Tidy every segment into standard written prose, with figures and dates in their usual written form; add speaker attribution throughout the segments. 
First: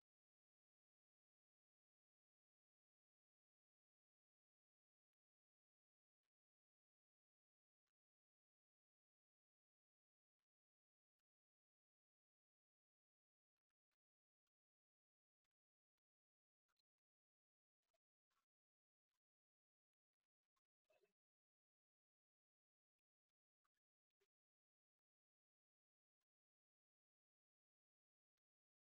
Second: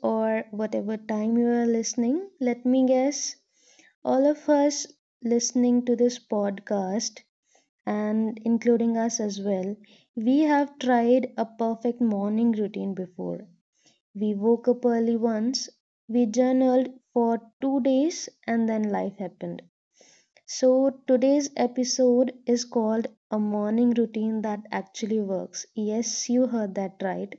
Speaker 1: or whatever time you are listening. Let me guess, all of us listening to this podcast, and including us as well, we have tried a perfect morning routine before. We woke up early once, we journaled for 2 days, and then life happened. So, today's episode is called A Morning Routine That Actually Works. Yes, you heard that right.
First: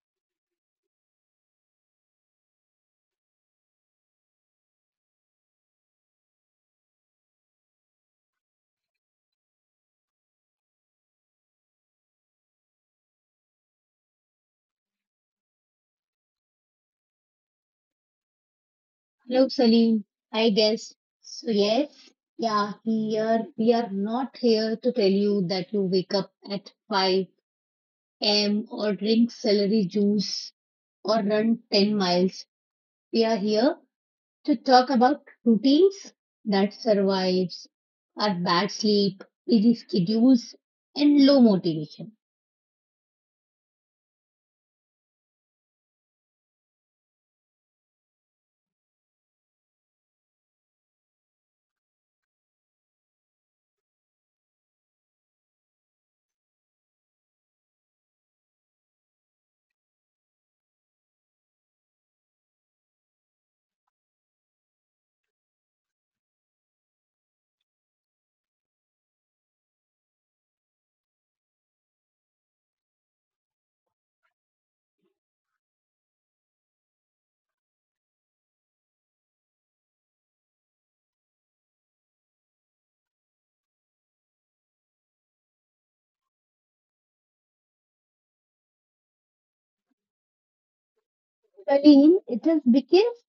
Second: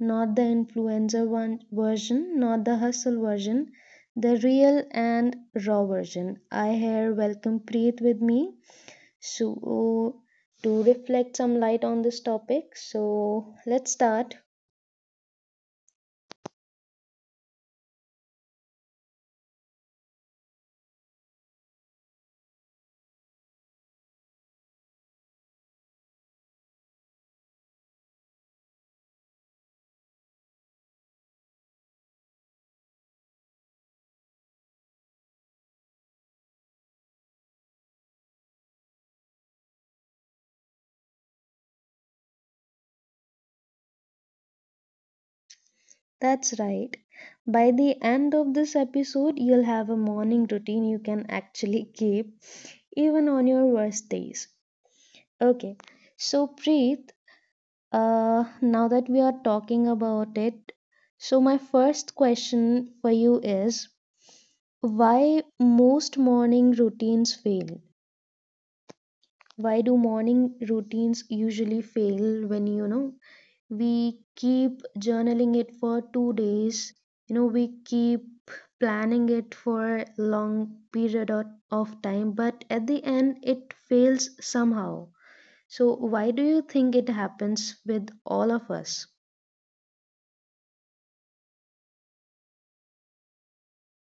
Speaker 1: Not the influencer one version, not the hustle version, the real and raw version. I here welcome Preet with me. So, to reflect some light on this topic, so let's start.
Speaker 2: Hello, Salim. I guess. So, yes, yeah, here we are not here to tell you that you wake up at 5 a.m. or drink celery juice or run 10 miles. We are here to talk about routines that survives our bad sleep, busy schedules, and low motivation.
Speaker 1: That's right. By the end of this episode, you'll have a morning routine you can actually keep, even on your worst days. Okay. So, Preet, now that we are talking about it, so my first question for you is, why most morning routines fail? Why do morning routines usually fail when, you know, we keep journaling it for 2 days, you know, we keep planning it for long period of time, but at the end it fails somehow. So, why do you think it happens with all of us?
Speaker 2: Salim, it is because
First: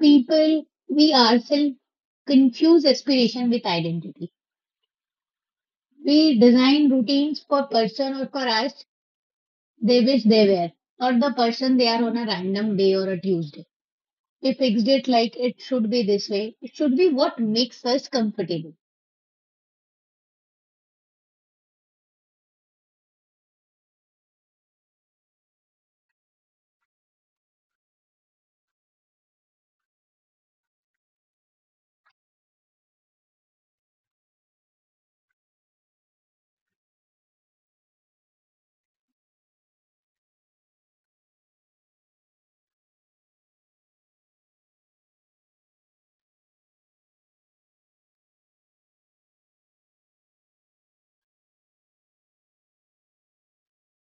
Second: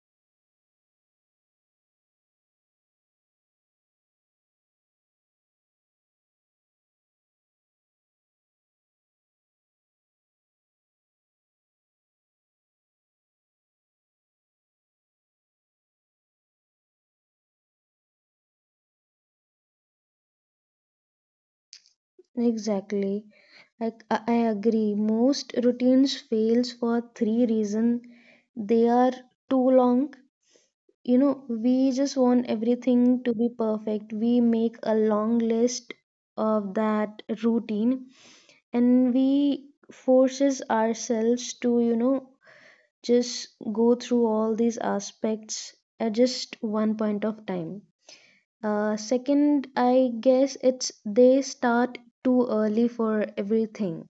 Speaker 2: people, we ourselves confuse aspiration with identity. We design routines for person or for us they wish they were, not the person they are on a random day or a Tuesday. We fixed it like it should be this way. It should be what makes us comfortable.
Speaker 1: Exactly. Like I agree, most routines fails for three reasons. They are too long. You know, we just want everything to be perfect. We make a long list of that routine and we forces ourselves to, you know, just go through all these aspects at just one point of time. Second, I guess it's they start too early for everything.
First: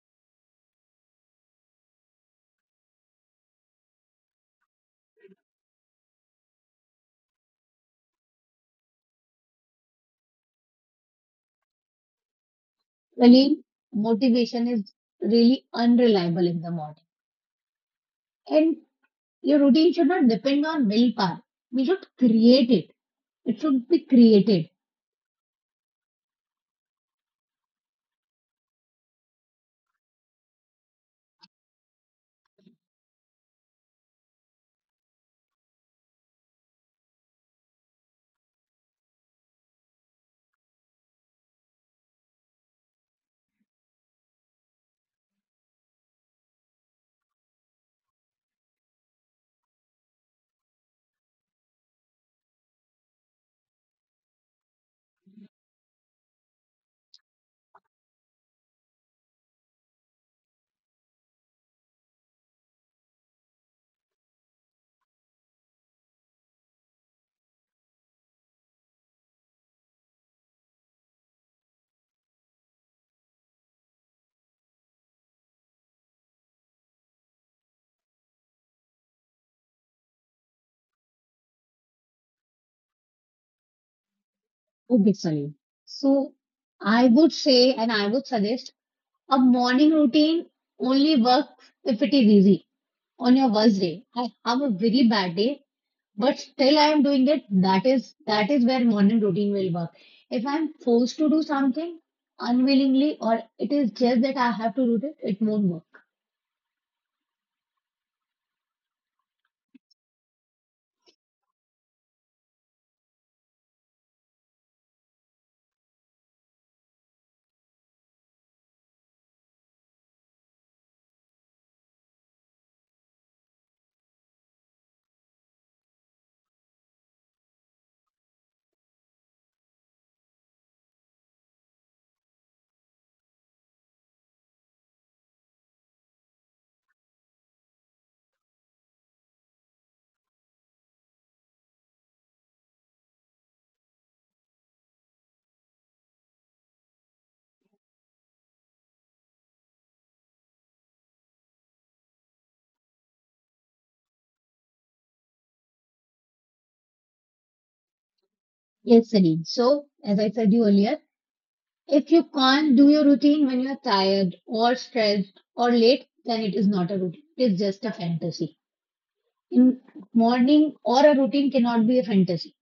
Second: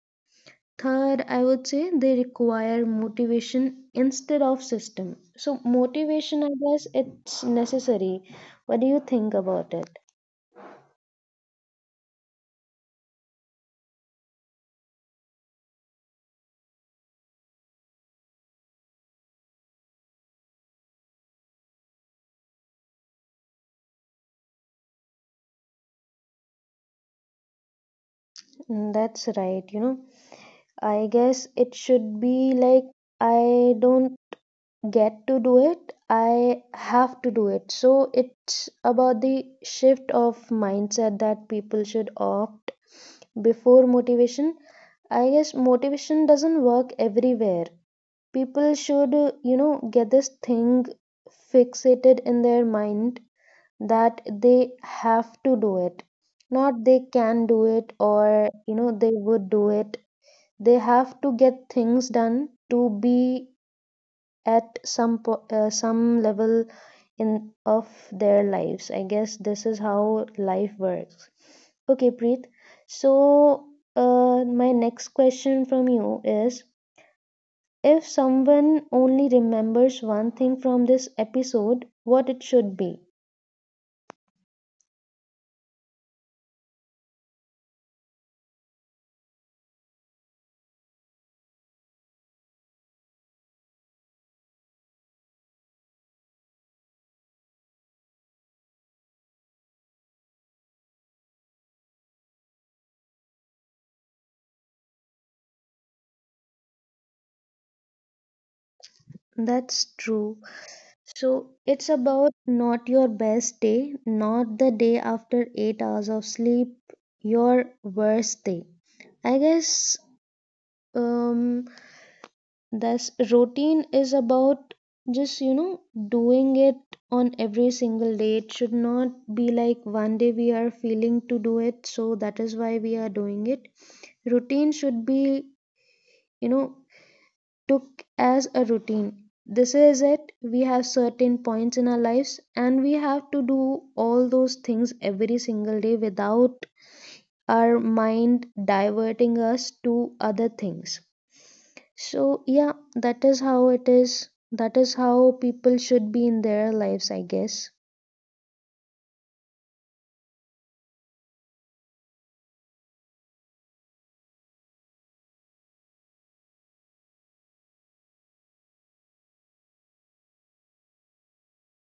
Speaker 1: Third, I would say they require motivation instead of system. So motivation, I guess it's necessary. What do you think about it?
Speaker 2: Really, motivation is really unreliable in the morning. And your routine should not depend on willpower. We should create it. It should be created.
Speaker 1: Mm, that's right, you know. I guess it should be like I don't get to do it, I have to do it. So it's about the shift of mindset that people should opt before motivation. I guess motivation doesn't work everywhere. People should get this thing fixated in their mind that they have to do it, not they can do it, or you know they would do it. They have to get things done to be at some level in of their lives. I guess this is how life works. Okay, Preet, so my next question from you is, if someone only remembers one thing from this episode, what it should be?
Speaker 2: Okay, sorry. So I would say and I would suggest a morning routine only works if it is easy on your worst day. I have a very bad day, but still I am doing it. That is where morning routine will work. If I'm forced to do something unwillingly or it is just that I have to do it, it won't work.
Speaker 1: That's true. So it's about not your best day, not the day after 8 hours of sleep, your worst day, I guess. um, Thus, routine is about just, you know, doing it on every single day. It should not be like one day we are feeling to do it, so that is why we are doing it. Routine should be, you know, took as a routine. This is it. We have certain points in our lives, and we have to do all those things every single day without our mind diverting us to other things. So yeah, that is how it is. That is how people should be in their lives, I guess.
Speaker 2: Yes, Sunny. So as I said you earlier, if you can't do your routine when you're tired or stressed or late, then it is not a routine. It is just a fantasy. In morning or a routine cannot be a fantasy.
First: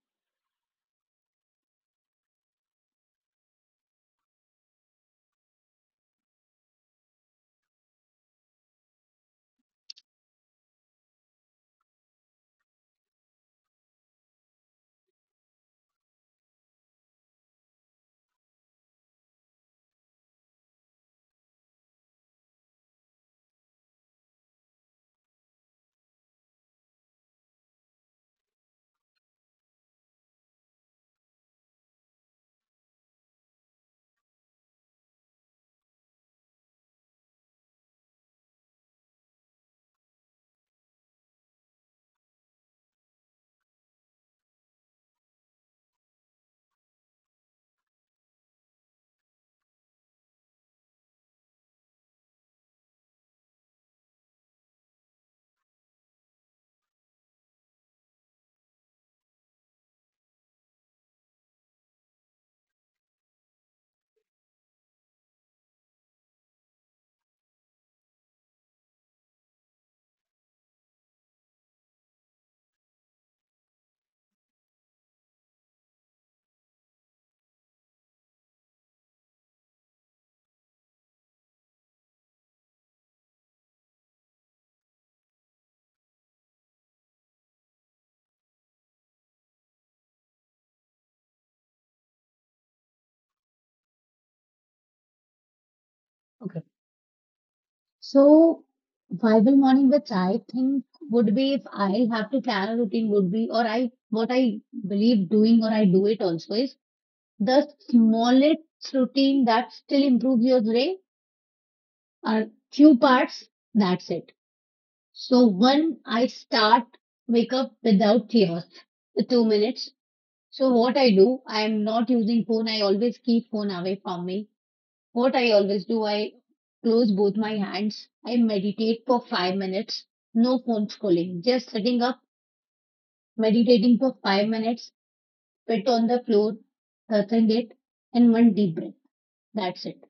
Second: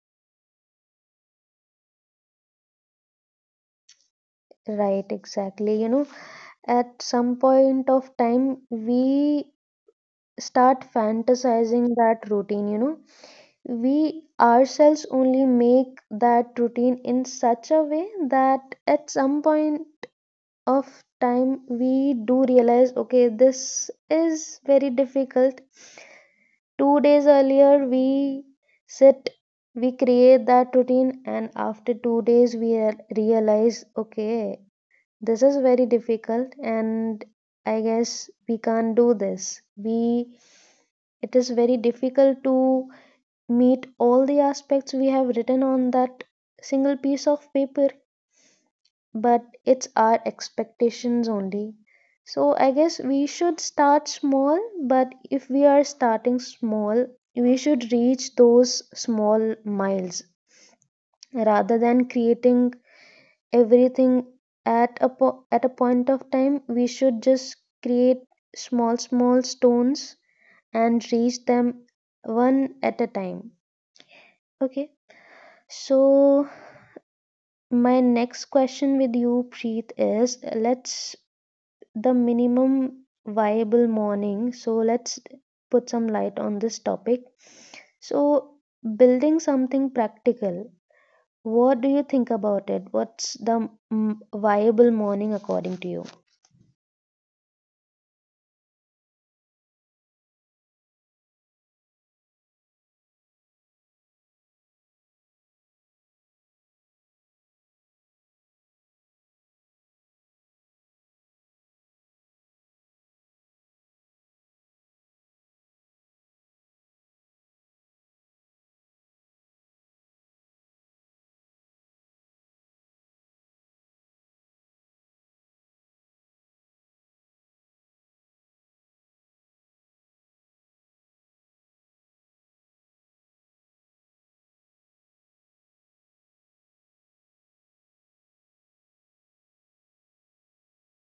Speaker 1: Right, exactly. You know, at some point of time, we start fantasizing that routine, you know. We ourselves only make that routine in such a way that at some point of time, we do realize, okay, this is very difficult. 2 days earlier, we sit, we create that routine, and after 2 days, we realize, okay, this is very difficult, and I guess we can't do this. We, it is very difficult to meet all the aspects we have written on that single piece of paper, but it's our expectations only. So I guess we should start small, but if we are starting small, we should reach those small miles rather than creating everything at at a point of time. We should just create small stones and reach them one at a time. Okay. So my next question with you, Preet, is let's, the minimum viable morning. So let's put some light on this topic. So, building something practical, what do you think about it? What's the viable morning according to you?
Speaker 2: Okay. So, Bible morning, which I think would be if I have to plan a routine, would be, or I, what I believe doing, or I do it also is the smallest routine that still improves your day are few parts. That's it. So, one, I start wake up without chaos, 2 minutes. So, what I do, I am not using phone. I always keep phone away from me. What I always do, I close both my hands. I meditate for 5 minutes. No phone scrolling. Just sitting up, meditating for 5 minutes, sit on the floor, touching it, and one deep breath. That's it.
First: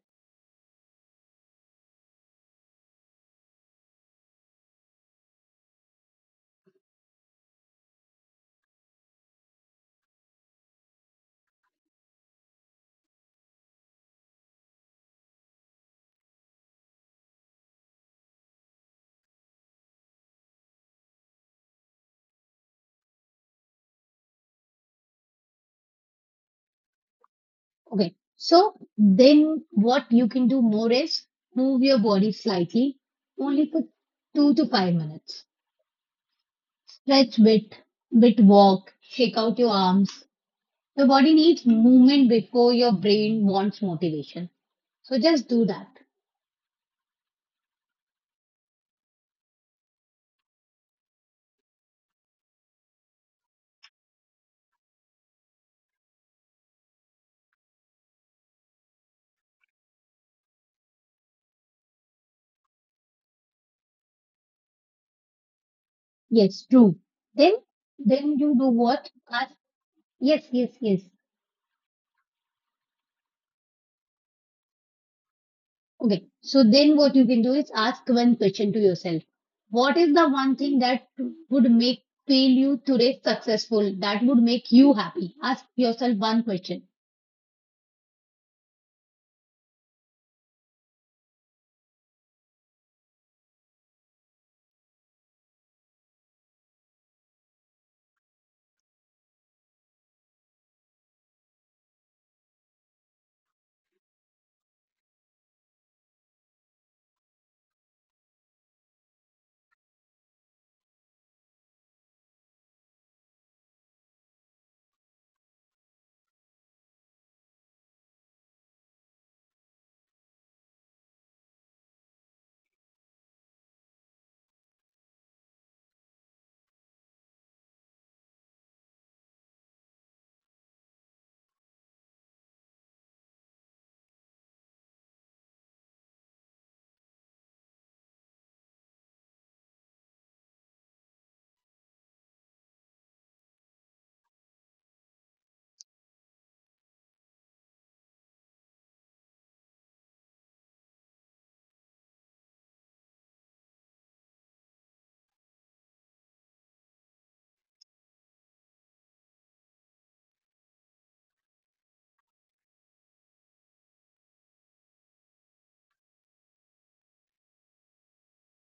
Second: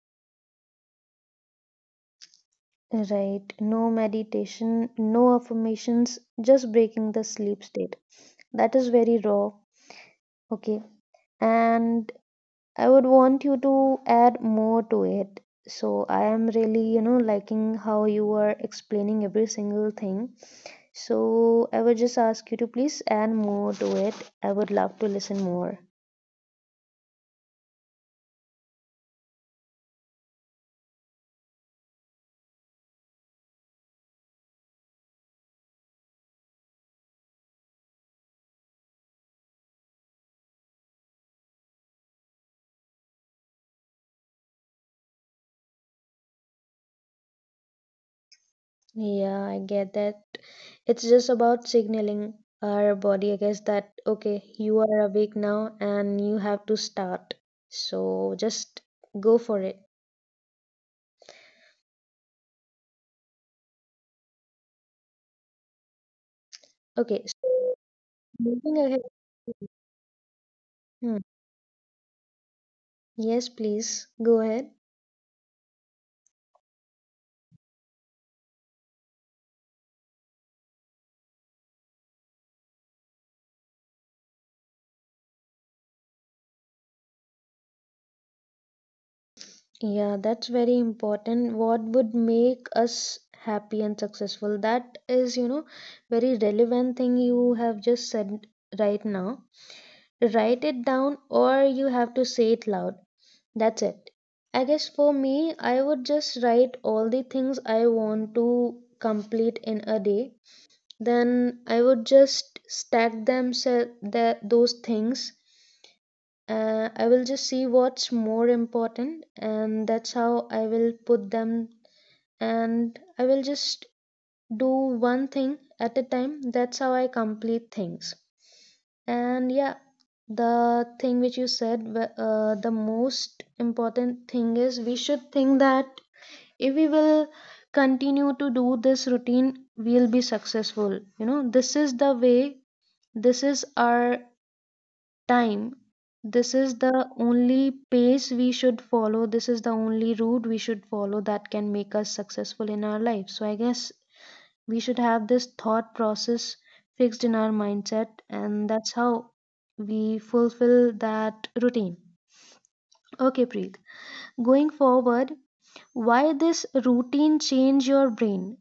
Speaker 1: Right, no meditation, no affirmations, just breaking the sleep state. That is very raw. Okay, and I would want you to add more to it. So I am really, you know, liking how you are explaining every single thing. So I would just ask you to please add more to it. I would love to listen more.
Speaker 2: Okay. So then what you can do more is move your body slightly, only for 2 to 5 minutes. Stretch bit, bit walk, shake out your arms. The body needs movement before your brain wants motivation. So just do that.
Speaker 1: Yeah, I get that. It's just about signaling our body, I guess, that okay, you are awake now and you have to start. So just go for it.
Speaker 2: Yes, true. Then,
Speaker 1: Okay,
Speaker 2: then you
Speaker 1: so
Speaker 2: do what? Ask.
Speaker 1: moving ahead.
Speaker 2: Yes.
Speaker 1: Hmm. Yes, please go ahead.
Speaker 2: Okay. So then what you can do is ask one question to yourself. What is the one thing that would make fail you today successful? That would make you happy. Ask yourself one question.
Speaker 1: Yeah, that's very important. What would make us happy and successful? That is, you know, very relevant thing you have just said right now. Write it down or you have to say it loud. That's it. I guess for me, I would just write all the things I want to complete in a day. Then I would just stack them those things, I will just see what's more important, and that's how I will put them. And I will just do one thing at a time. That's how I complete things. And yeah, the thing which you said, the most important thing is we should think that if we will continue to do this routine, we'll be successful. You know, this is the way, this is our time, this is the only pace we should follow, this is the only route we should follow that can make us successful in our life. So I guess we should have this thought process fixed in our mindset, and that's how we fulfill that routine. Okay, Preet, going forward, why this routine change your brain?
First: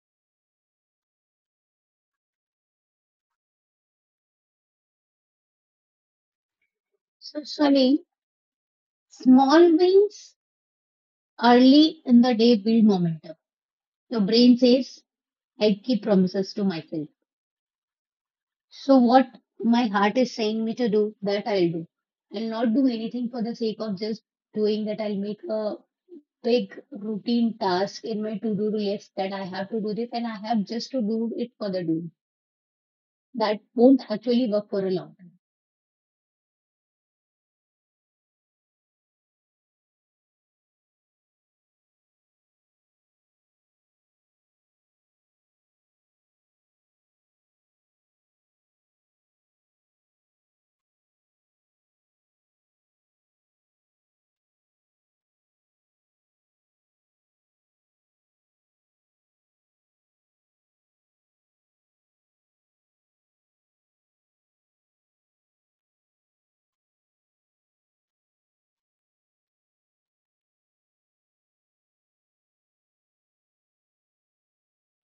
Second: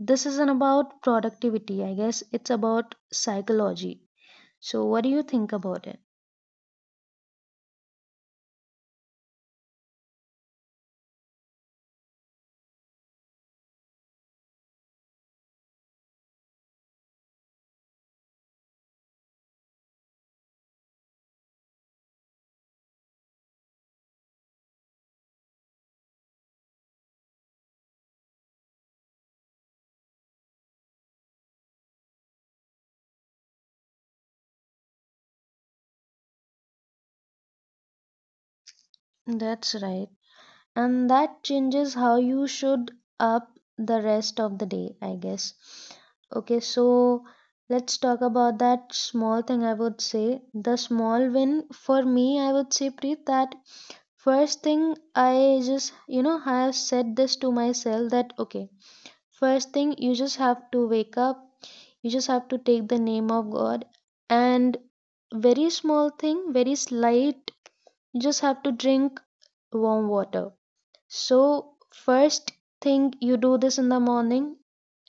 Speaker 1: This isn't about productivity, I guess it's about psychology. So what do you think about
Speaker 2: So, Sunny, small wins early in the day build momentum. Your brain says, I keep promises to myself. So what my heart is saying me to do, that I'll do. I'll not do anything for the sake of just doing that. I'll make a big routine task in my to-do list that I have to do this and I have just to do it for the do. That won't actually work for a long time.
Speaker 1: it? That's right, and that changes how you should up the rest of the day, I guess. Okay, so let's talk about that small thing. I would say, the small win, for me, I would say, Preet, that first thing, I just, you know, I have said this to myself that okay, first thing you just have to wake up, you just have to take the name of God, and very small thing, very slight, you just have to drink warm water. So, first thing you do this in the morning,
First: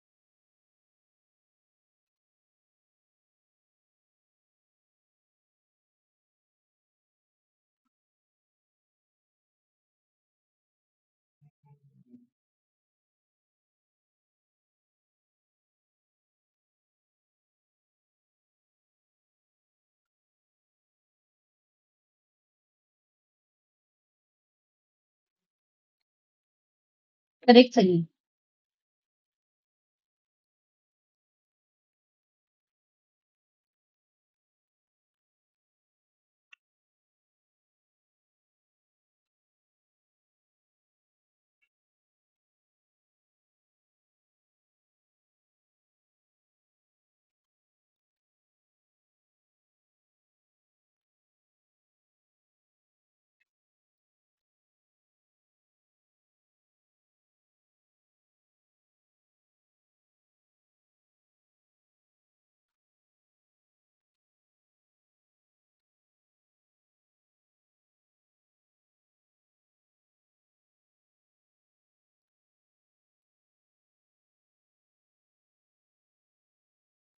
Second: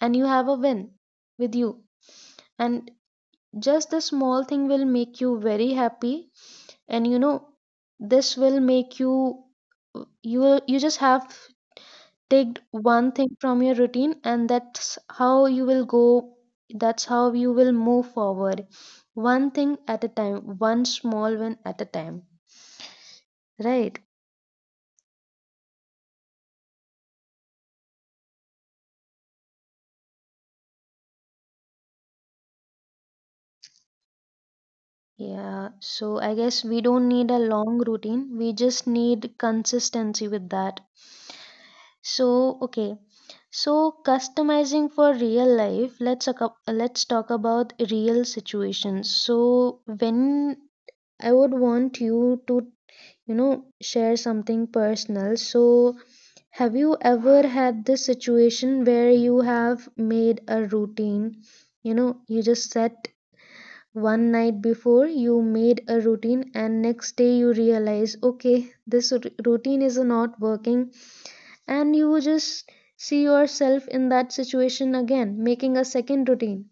Speaker 1: and you have a win with you. And just the small thing will make you very happy. And you know, this will make you just have take one thing from your routine, and that's how you will go, that's how you will move forward, one thing at a time, one small win at a time. Right.
Speaker 2: Correct, Sunny?
Speaker 1: Yeah, so I guess we don't need a long routine. We just need consistency with that. So, okay. So, customizing for real life, let's talk about real situations. So, when I would want you to, you know, share something personal. So, have you ever had this situation where you have made a routine? You know, you just set one night before, you made a routine, and next day you realize, okay, this routine is not working, and you just see yourself in that situation again, making a second routine.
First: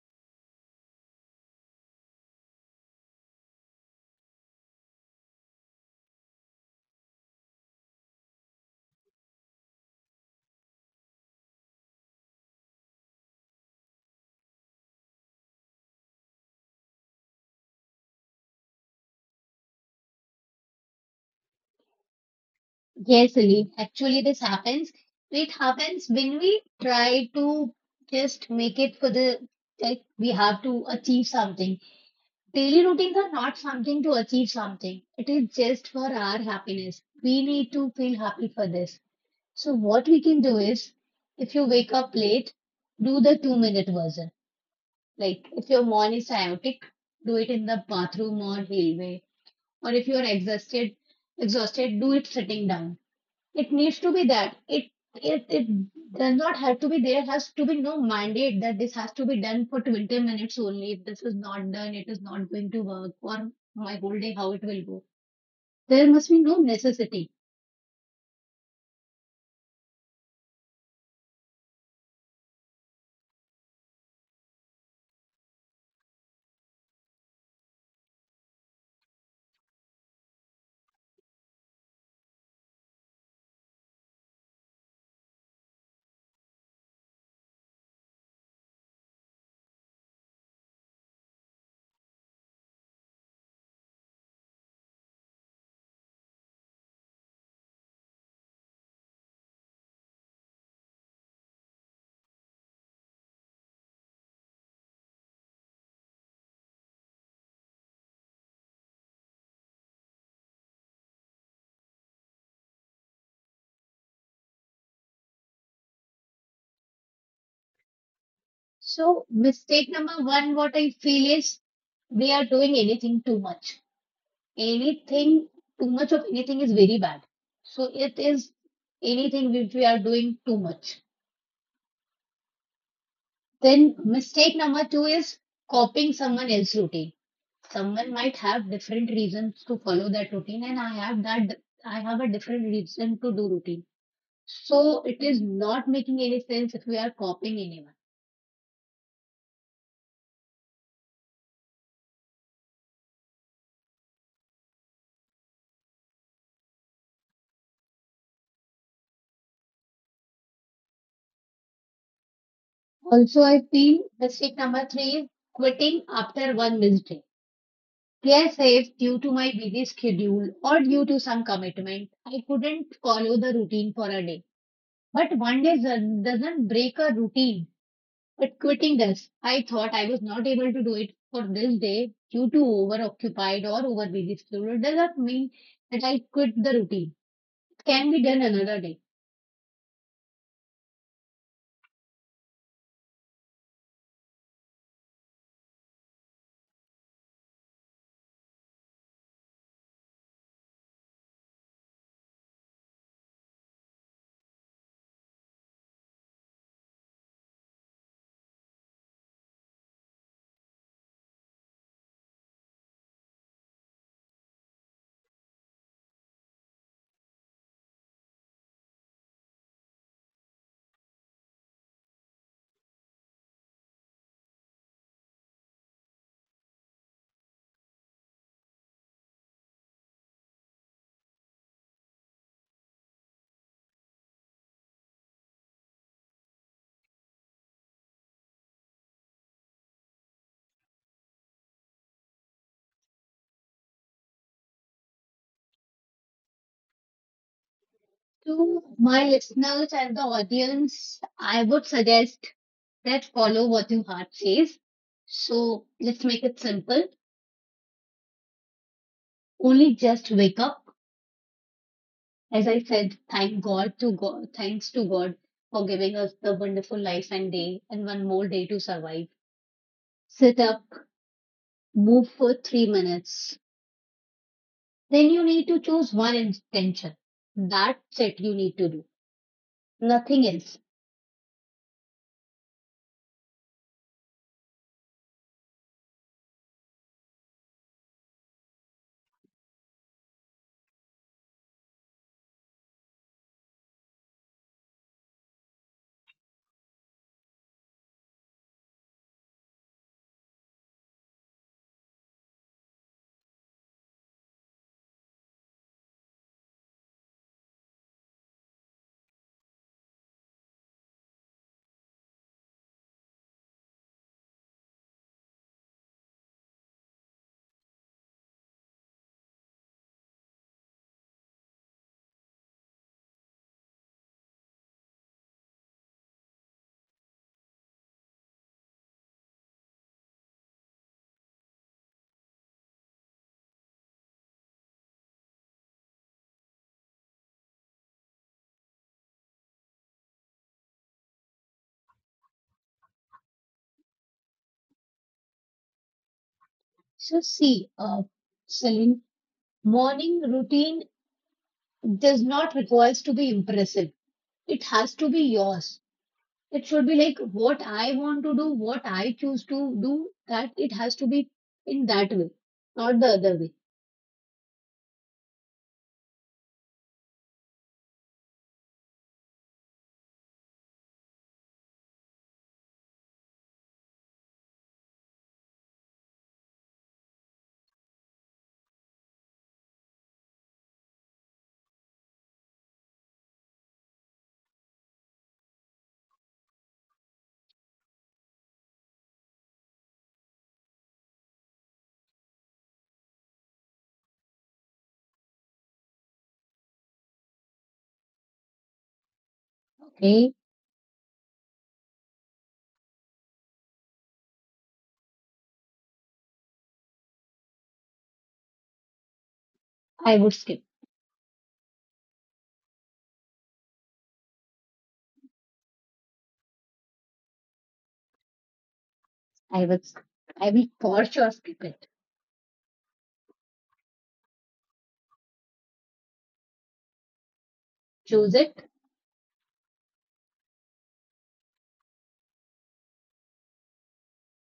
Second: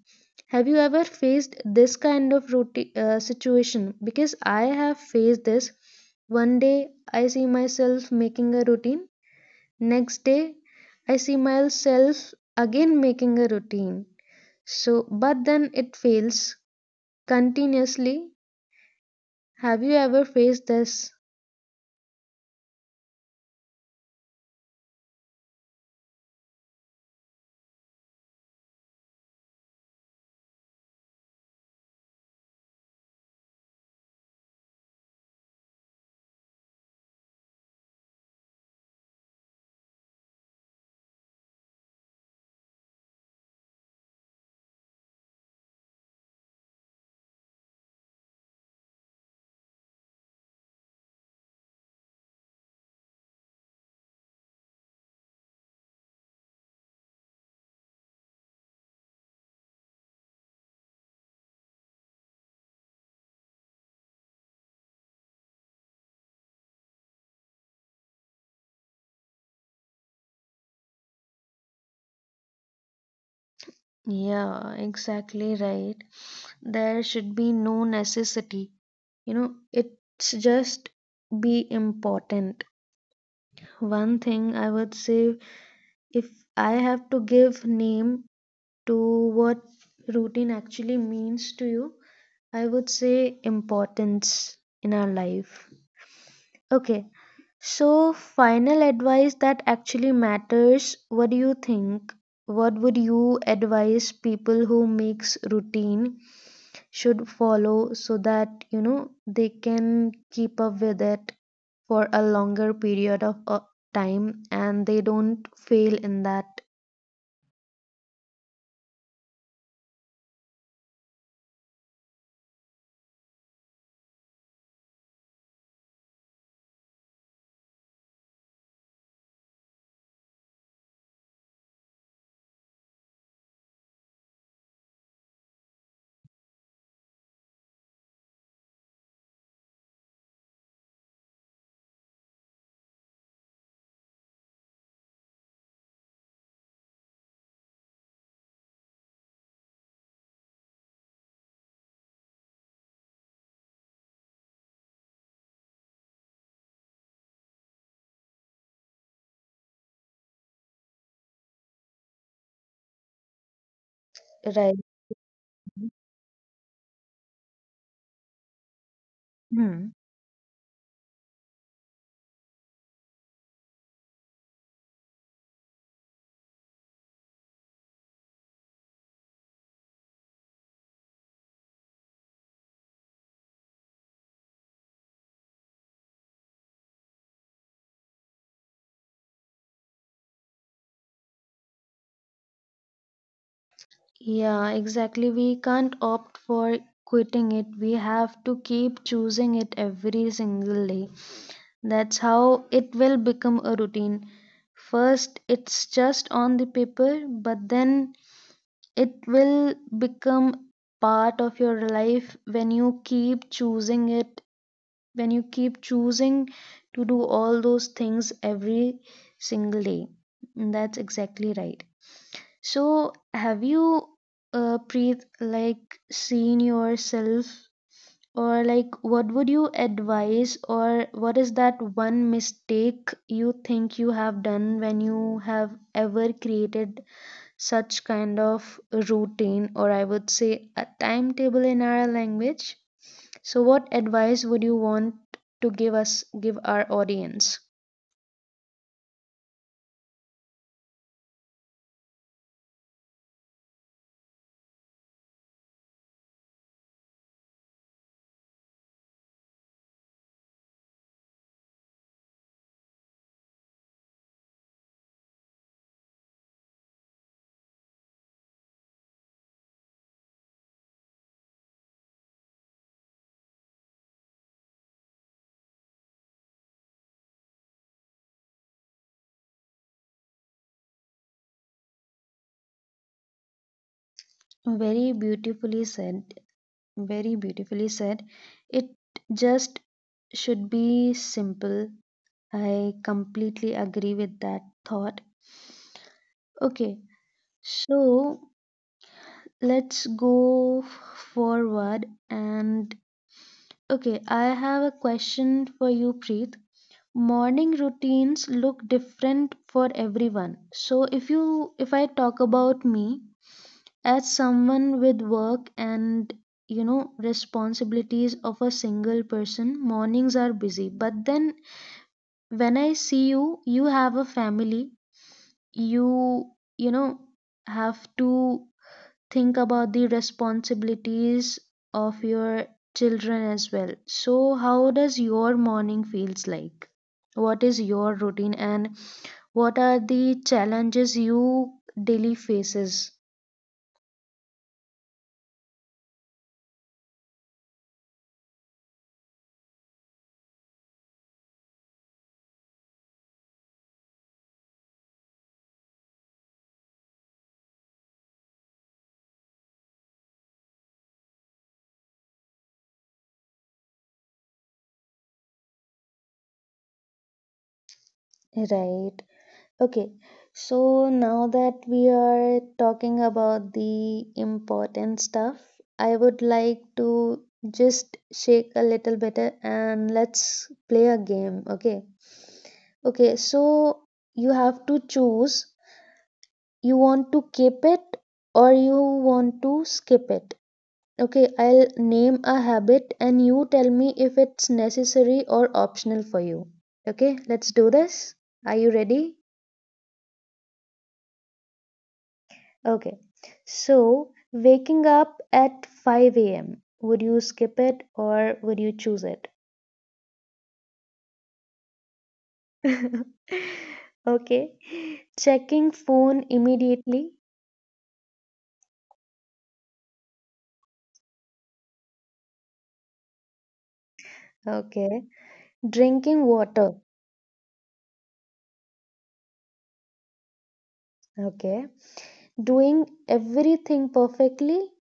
Speaker 1: Have you ever faced this kind of routine, situation? Because I have faced this. One day I see myself making a routine, next day I see myself again making a routine. So, but then it fails continuously. Have you ever faced this?
Speaker 2: Yes, Sunny. Actually, this happens. It happens when we try to just make it for the like we have to achieve something. Daily routines are not something to achieve something. It is just for our happiness. We need to feel happy for this. So what we can do is, if you wake up late, do the 2 minute version. Like if your morning is chaotic, do it in the bathroom or hallway. Or if you are exhausted, exhausted, do it sitting down. It needs to be that. It does not have to be. There has to be no mandate that this has to be done for 20 minutes only. If this is not done, it is not going to work or my whole day, how it will go. There must be no necessity.
Speaker 1: Yeah, exactly right. There should be no necessity. You know, it's just be important. One thing I would say, if I have to give name to what routine actually means to you, I would say importance in our life. Okay. So, final advice that actually matters. What do you think? What would you advise people who makes routine should follow so that, you know, they can keep up with it for a longer period of time and they don't fail in that,
Speaker 2: So mistake number one, what I feel is we are doing anything too much. Anything too much of anything is very bad. So it is anything which we are doing too much. Then mistake number two is copying someone else's routine. Someone might have different reasons to follow that routine, and I have a different reason to do routine. So it is not making any sense if we are copying anyone. Also, I feel
Speaker 1: right?
Speaker 2: mistake number 3 is quitting after one missed day. Yes, if due
Speaker 1: Hmm.
Speaker 2: to my busy schedule or due to some commitment, I couldn't follow the routine for a day, but one day doesn't break a routine. But quitting this, I thought I was not able to do it for this day due to overoccupied or over busy schedule. It does not mean that I quit the routine. It can be done another day.
Speaker 1: Yeah, exactly. We can't opt for quitting it. We have to keep choosing it every single day. That's how it will become a routine. First, it's just on the paper, but then it will become part of your life when you keep choosing it, when you keep choosing to do all those things every single day. That's exactly right. So, have you, Preet, like seen yourself, or like what would you advise, or what is that one mistake you think you have done when you have ever created such kind of routine, or I would say a timetable in our language? So what advice would you want to give us, give our audience?
Speaker 2: To my listeners and the audience, I would suggest that follow what your heart says. So let's make it simple. Only just wake up. As I said, thanks to God for giving us the wonderful life and day and one more day to survive. Sit up, move for 3 minutes. Then you need to choose one intention. That's it you need to do. Nothing else.
Speaker 1: Very beautifully said. Very beautifully said. It just should be simple. I completely agree with that thought. Okay, so let's go forward and okay, I have a question for you, Preet. Morning routines look different for everyone. So if I talk about me as someone with work and responsibilities of a single person, mornings are busy. But then when I see you, you have a family you you know have to think about the responsibilities of your children as well. So how does your morning feels like, what is your routine, and what are the challenges you daily faces?
Speaker 2: So see, Celine, morning routine does not requires to be impressive. It has to be yours. It should be like what I want to do, what I choose to do, that it has to be in that way, not the other way.
Speaker 1: Right. Okay, so now that we are talking about the important stuff, I would like to just shake a little better and let's play a game, okay? Okay, so you have to choose, you want to keep it or you want to skip it. Okay, I'll name a habit and you tell me if it's necessary or optional for you. Okay, let's do this. Are you ready?
Speaker 2: Okay.
Speaker 1: Okay. So, waking up at 5 a.m., would you skip it or would you choose it?
Speaker 2: I would skip.
Speaker 1: Okay. Checking phone immediately.
Speaker 2: I would, I will for sure skip it.
Speaker 1: Okay. Drinking water.
Speaker 2: Choose it.
Speaker 1: Okay. Doing everything perfectly.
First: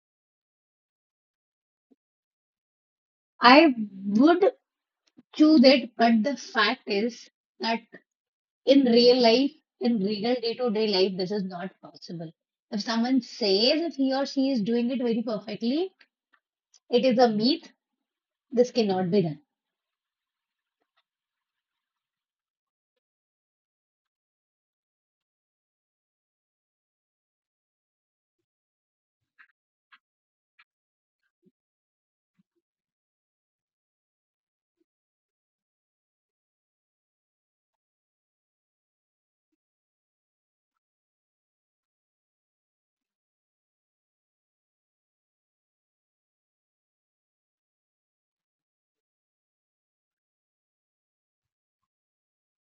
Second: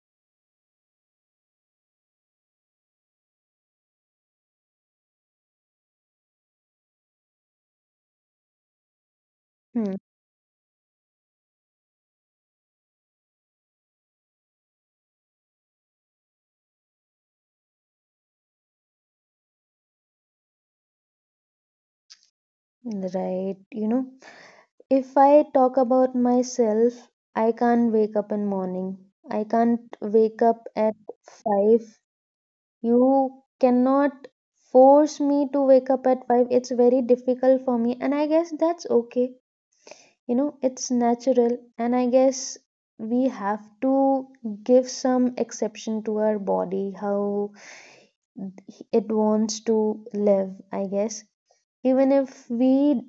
Speaker 2: I would Choose it, but the fact is that in real life,
Speaker 1: Hmm.
Speaker 2: in real day-to-day life, this is not possible. If someone says that he or she is doing it very perfectly, it is a myth. This cannot be done.
Speaker 1: Right. You know, if I talk about myself, I can't wake up in morning. I can't wake up at 5. You cannot force me to wake up at 5. It's very difficult for me. And I guess that's okay. You know, it's natural. And I guess we have to give some exception to our body, how it wants to live, I guess. Even if we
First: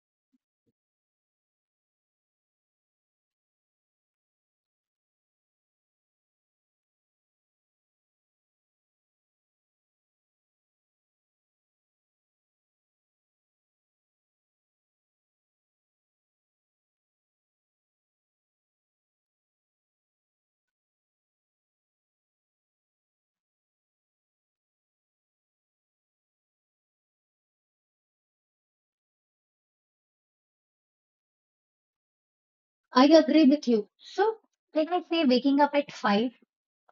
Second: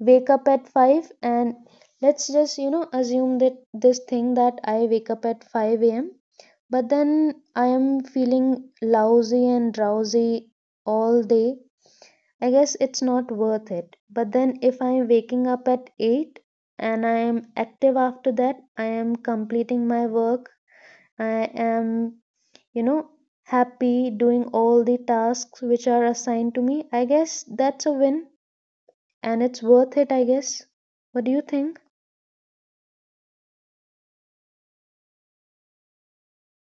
Speaker 1: wake up at 5 and let's just assume that this thing that I wake up at 5 a.m, but then I am feeling lousy and drowsy all day, I guess it's not worth it. But then if I am waking up at 8 and I am active after that, I am completing my work, I am you know happy doing all the tasks which are assigned to me, I guess that's a win and it's worth it, I guess. What do you think?
Speaker 2: I agree with you. So, when I say waking up at 5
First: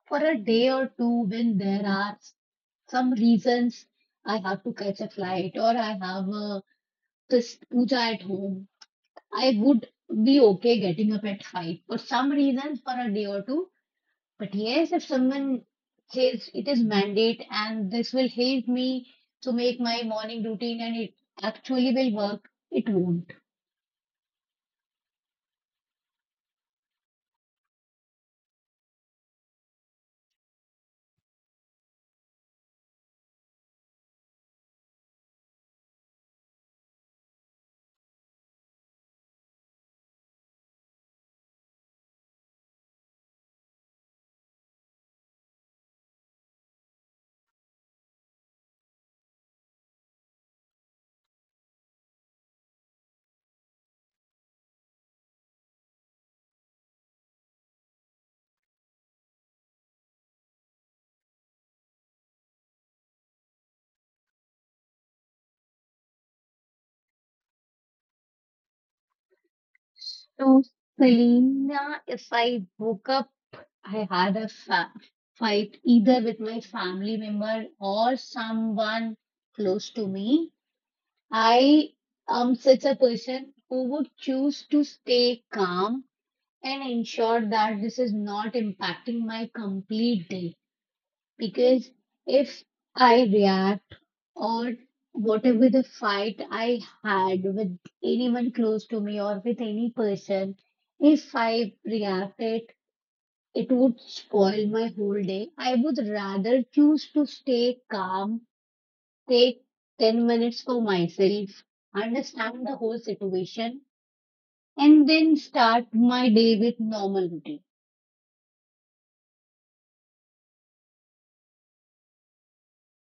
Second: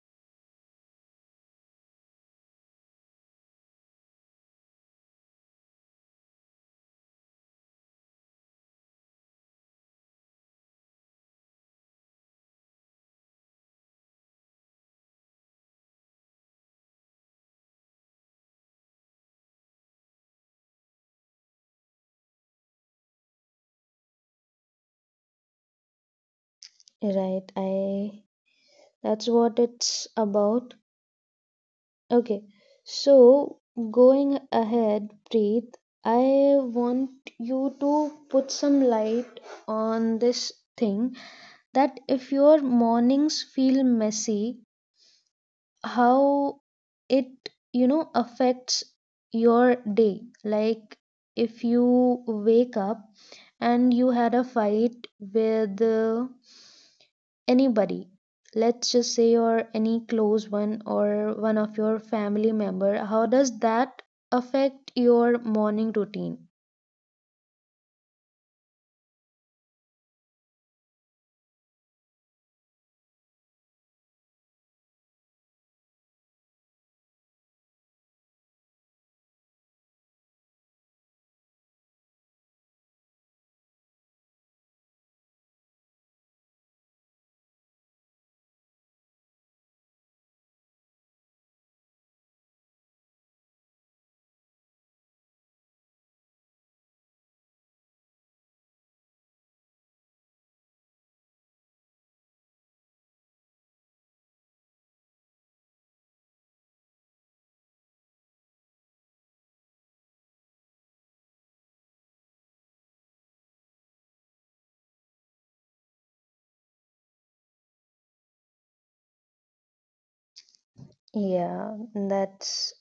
Speaker 2: for a day or two, when there are some reasons I have to catch a flight or I have a this puja at home, I would be okay getting up at 5. For some reasons, for a day or two. But yes, if someone says it is mandate and this will help me to make my morning routine and it actually will work, it won't.
Speaker 1: Right, I that's what it's about. Okay, so going ahead, Preet, I want you to put some light on this thing that if your mornings feel messy, how it, affects your day. Like if you wake up and you had a fight with anybody, let's just say, or any close one or one of your family member, how does that affect your morning routine?
Speaker 2: So, Selena, if I woke up, I had a fight either with my family member or someone close to me. I am such a person who would choose to stay calm and ensure that this is not impacting my complete day. Because if I react or whatever the fight I had with anyone close to me or with any person, if I reacted, it would spoil my whole day. I would rather choose to stay calm, take 10 minutes for myself, understand the whole situation, and then start my day with normal routine.
Speaker 1: Yeah, that's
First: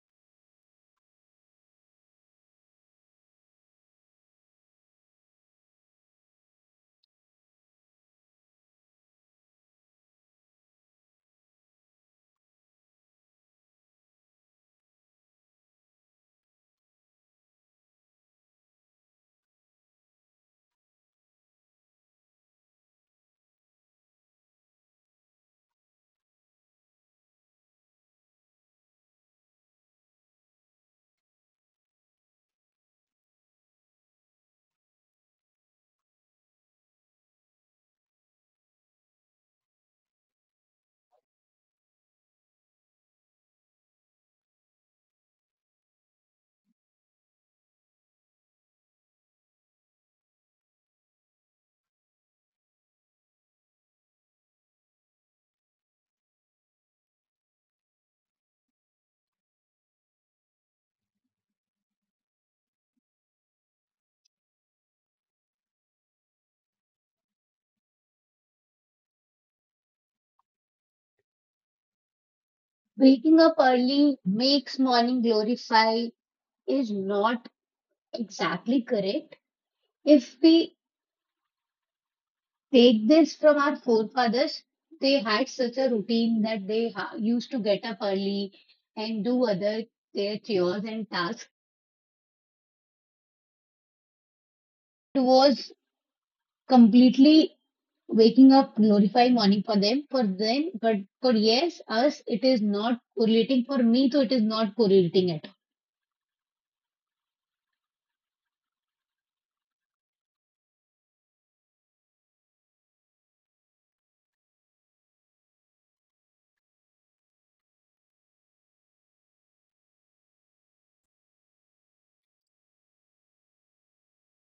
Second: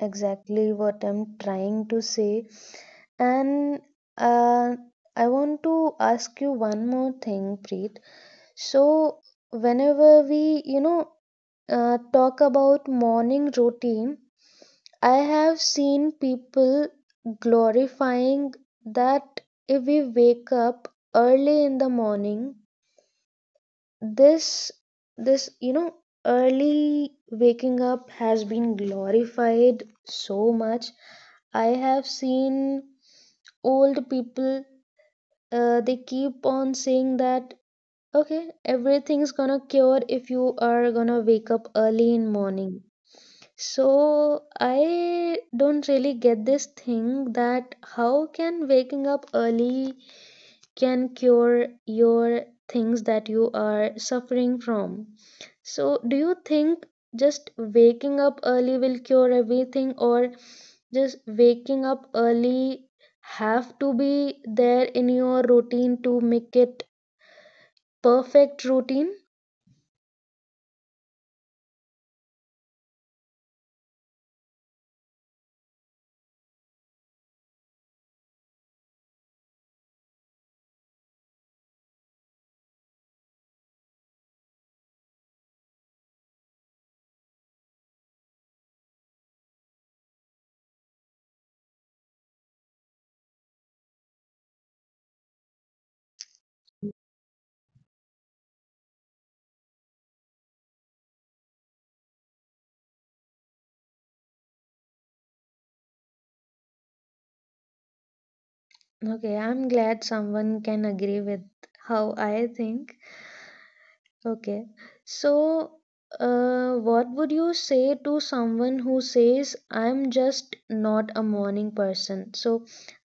Speaker 1: exactly what I'm trying to say. And uh, I want to ask you one more thing, Preet. So, whenever we, you know, talk about morning routine, I have seen people glorifying that if we wake up early in the morning, this this early waking up has been glorified so much. I have seen old people, they keep on saying that okay, everything's gonna cure if you are gonna wake up early in morning. So I don't really get this thing that how can waking up early can cure your things that you are suffering from. So do you think just waking up early will cure everything, or just waking up early have to be there in your routine to make it perfect routine?
Speaker 2: Waking up early makes morning glorify is not exactly correct. If we take this from our forefathers, they had such a routine that they used to get up early and do other their chores and tasks. It was completely waking up glorify morning for them. For them, but for yes, us, it is not correlating. For me, so it is not correlating at all.
Speaker 1: Okay, I'm glad someone can agree with how I think. Okay. So, what would you say to someone who says, I'm just not a morning person? So,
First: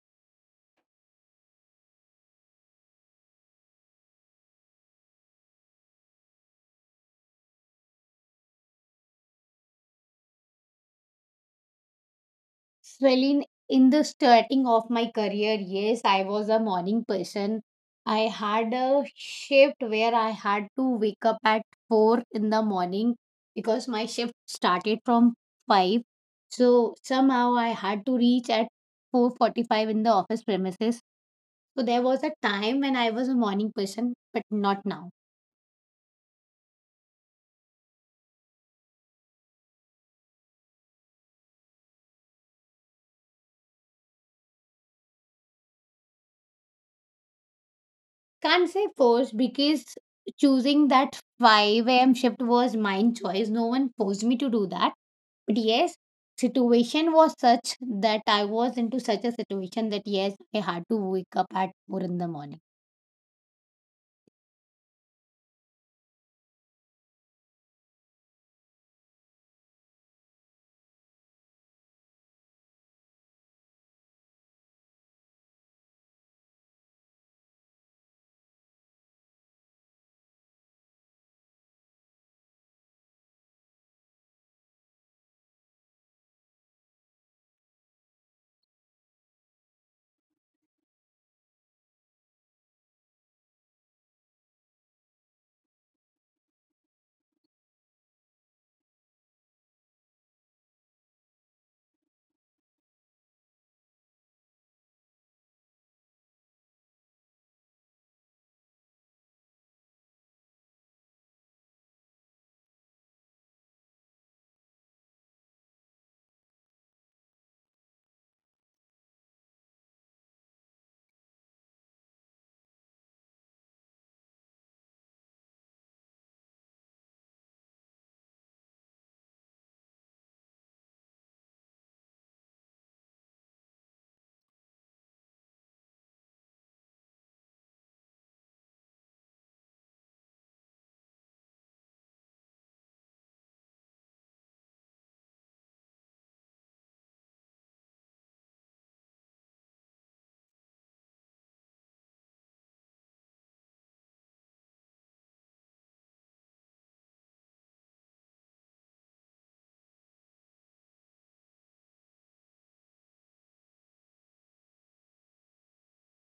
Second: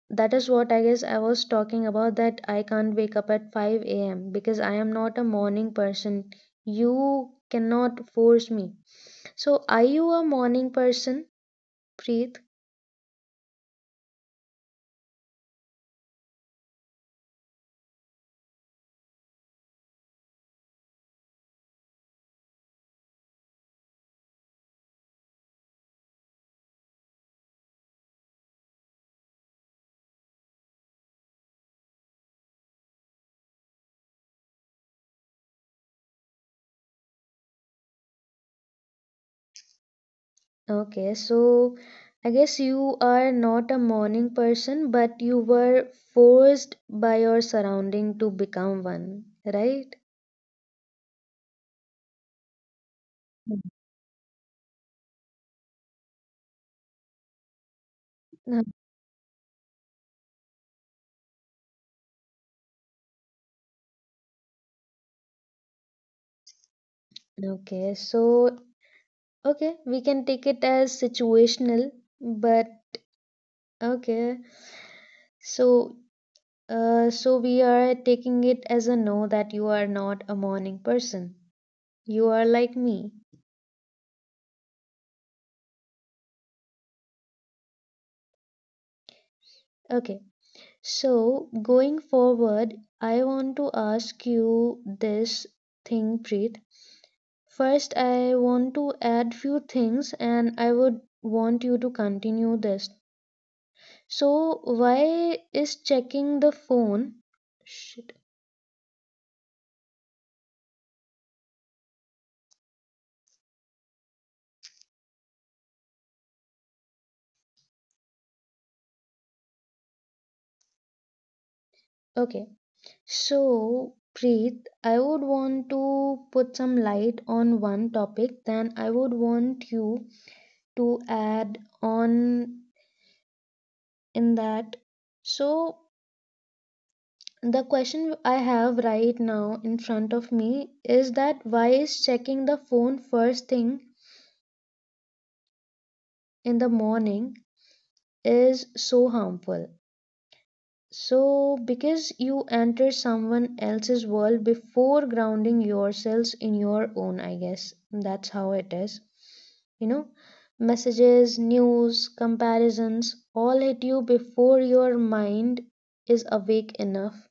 Speaker 1: that is what I guess I was talking about, that I can't wake up at 5 a.m. because I am not a morning person. You cannot force me. So, are you a morning person, Preet?
Speaker 2: Well, in the starting of my career, yes, I was a morning person. I had a shift where I had to wake up at 4 in the morning because my shift started from 5. So somehow I had to reach at 4:45 in the office premises. So there was a time when I was a morning person, but not now.
Speaker 1: Okay. So, I guess you are not a morning person, but you were forced by your surrounding to become one, right?
Speaker 2: Can't say force because choosing that 5 a.m. shift was my choice. No one forced me to do that. But yes, situation was such
Speaker 1: Mm.
Speaker 2: that I was into such a situation that yes, I had to wake up at 4 in the morning.
Speaker 1: Okay, so okay, we can take it as situational, but okay, so so we are taking it as a no, that you are not a morning person. You are like me. Okay, so going forward, I want to ask you this thing, Preet. First, I want to add few things, and I would want you to continue this. So why is checking the phone? Shit. Okay. So Preet, I would want to put some light on one topic. Then I would want you to add on in that. So the question I have right now in front of me is that why is checking the phone first thing in the morning is so harmful? So, because you enter someone else's world before grounding yourselves in your own, I guess that's how it is. You know, messages, news, comparisons all hit you before your mind is awake enough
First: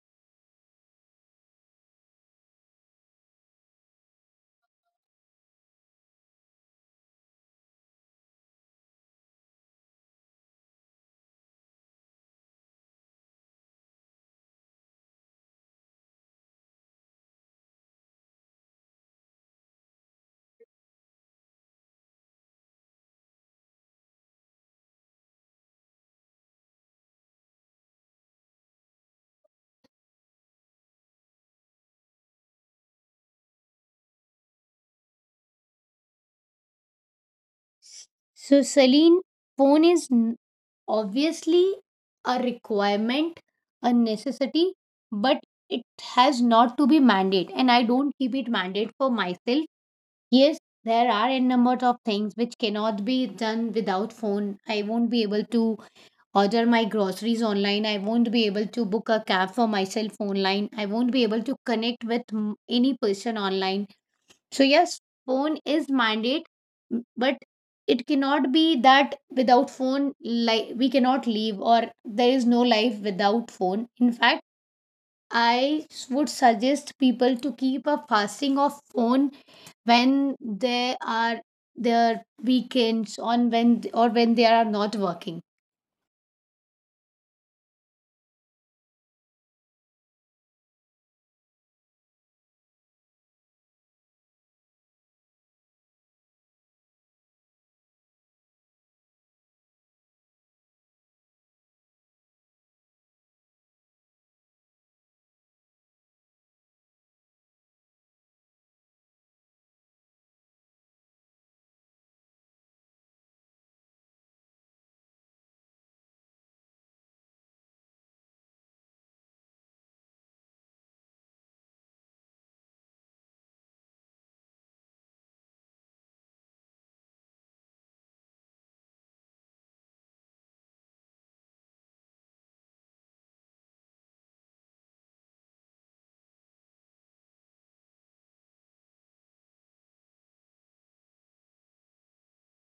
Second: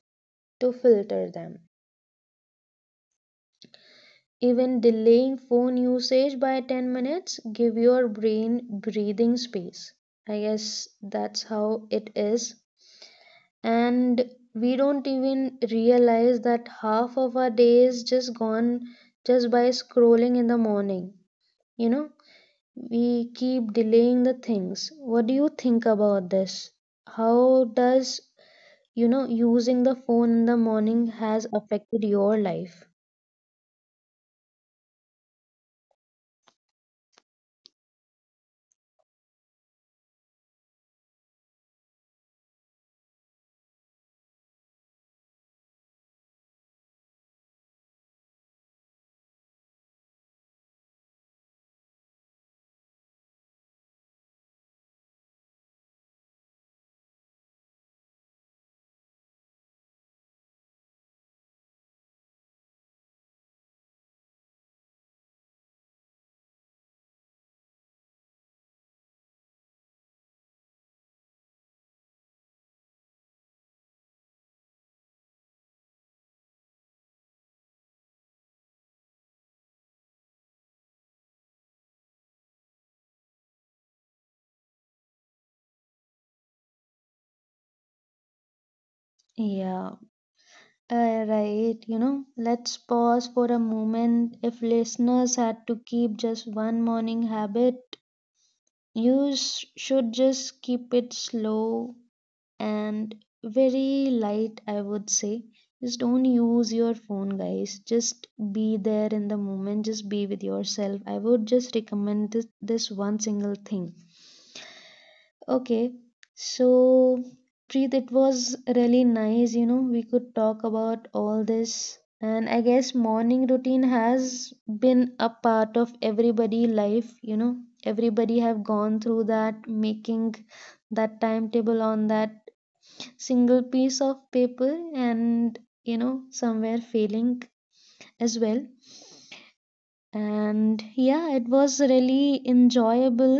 Speaker 1: to filter them. Even delaying phone usage by 10 minutes give your brain breathing space. I guess that's how it is, and we don't even realize that half of our day is just gone just by scrolling in the morning. you know we keep delaying the things. What do you think about this? How does, using the phone in the morning has affected your life?
Speaker 2: So Celine, phone is obviously a requirement, a necessity, but it has not to be mandate. And I don't keep it mandate for myself. Yes, there are a number of things which cannot be done without phone. I won't be able to order my groceries online. I won't be able to book a cab for myself online. I won't be able to connect with any person online. So yes, phone is mandate, but it cannot be that without phone like we cannot live or there is no life without phone. In fact, I would suggest people to keep a fasting of phone when they are their weekends on when th- or when they are not working.
Speaker 1: Yeah, right. You know, let's pause for a moment. If listeners had to keep just one morning habit, should just keep it slow, and very light, I would say. Just don't use your phone, guys. Just be there in the moment. Just be with yourself. I would just recommend this one single thing. Okay, so Preet, it was really nice. You know, we could talk about all this. And I guess morning routine has been a part of everybody life, you know. Everybody have gone through that, making that timetable on that single piece of paper and somewhere failing as well. And yeah, it was really enjoyable.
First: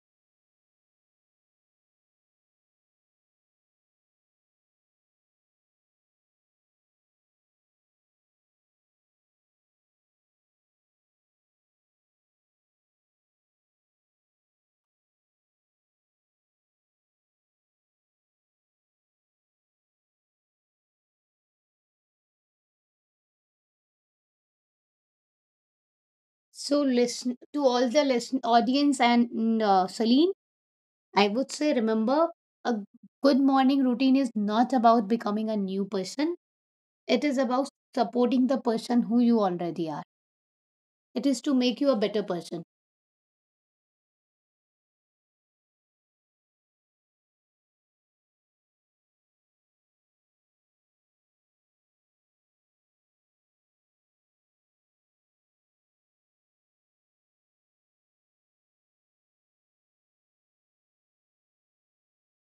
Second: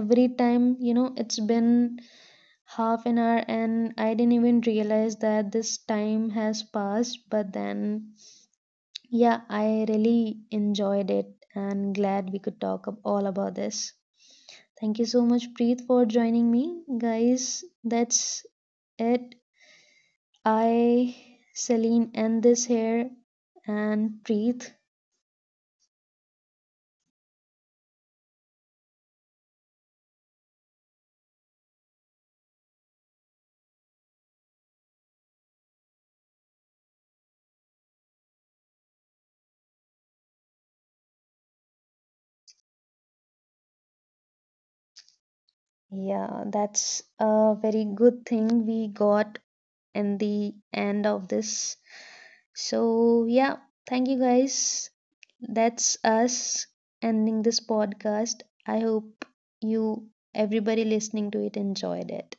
Speaker 1: Every time, you know, it's been 1/2 an hour and I didn't even realize that this time has passed. But then yeah, I really enjoyed it, and glad we could talk all about this. Thank you so much, Preet, for joining me. Guys, that's it. I, Celine, end this here and breathe.
Speaker 2: So listen to all the listen audience and Celine, I would say remember a good morning routine is not about becoming a new person. It is about supporting the person who you already are. It is to make you a better person.
Speaker 1: Yeah, that's a very good thing we got in the end of this. So, yeah, thank you guys. That's us ending this podcast. I hope you, everybody listening to it, enjoyed it.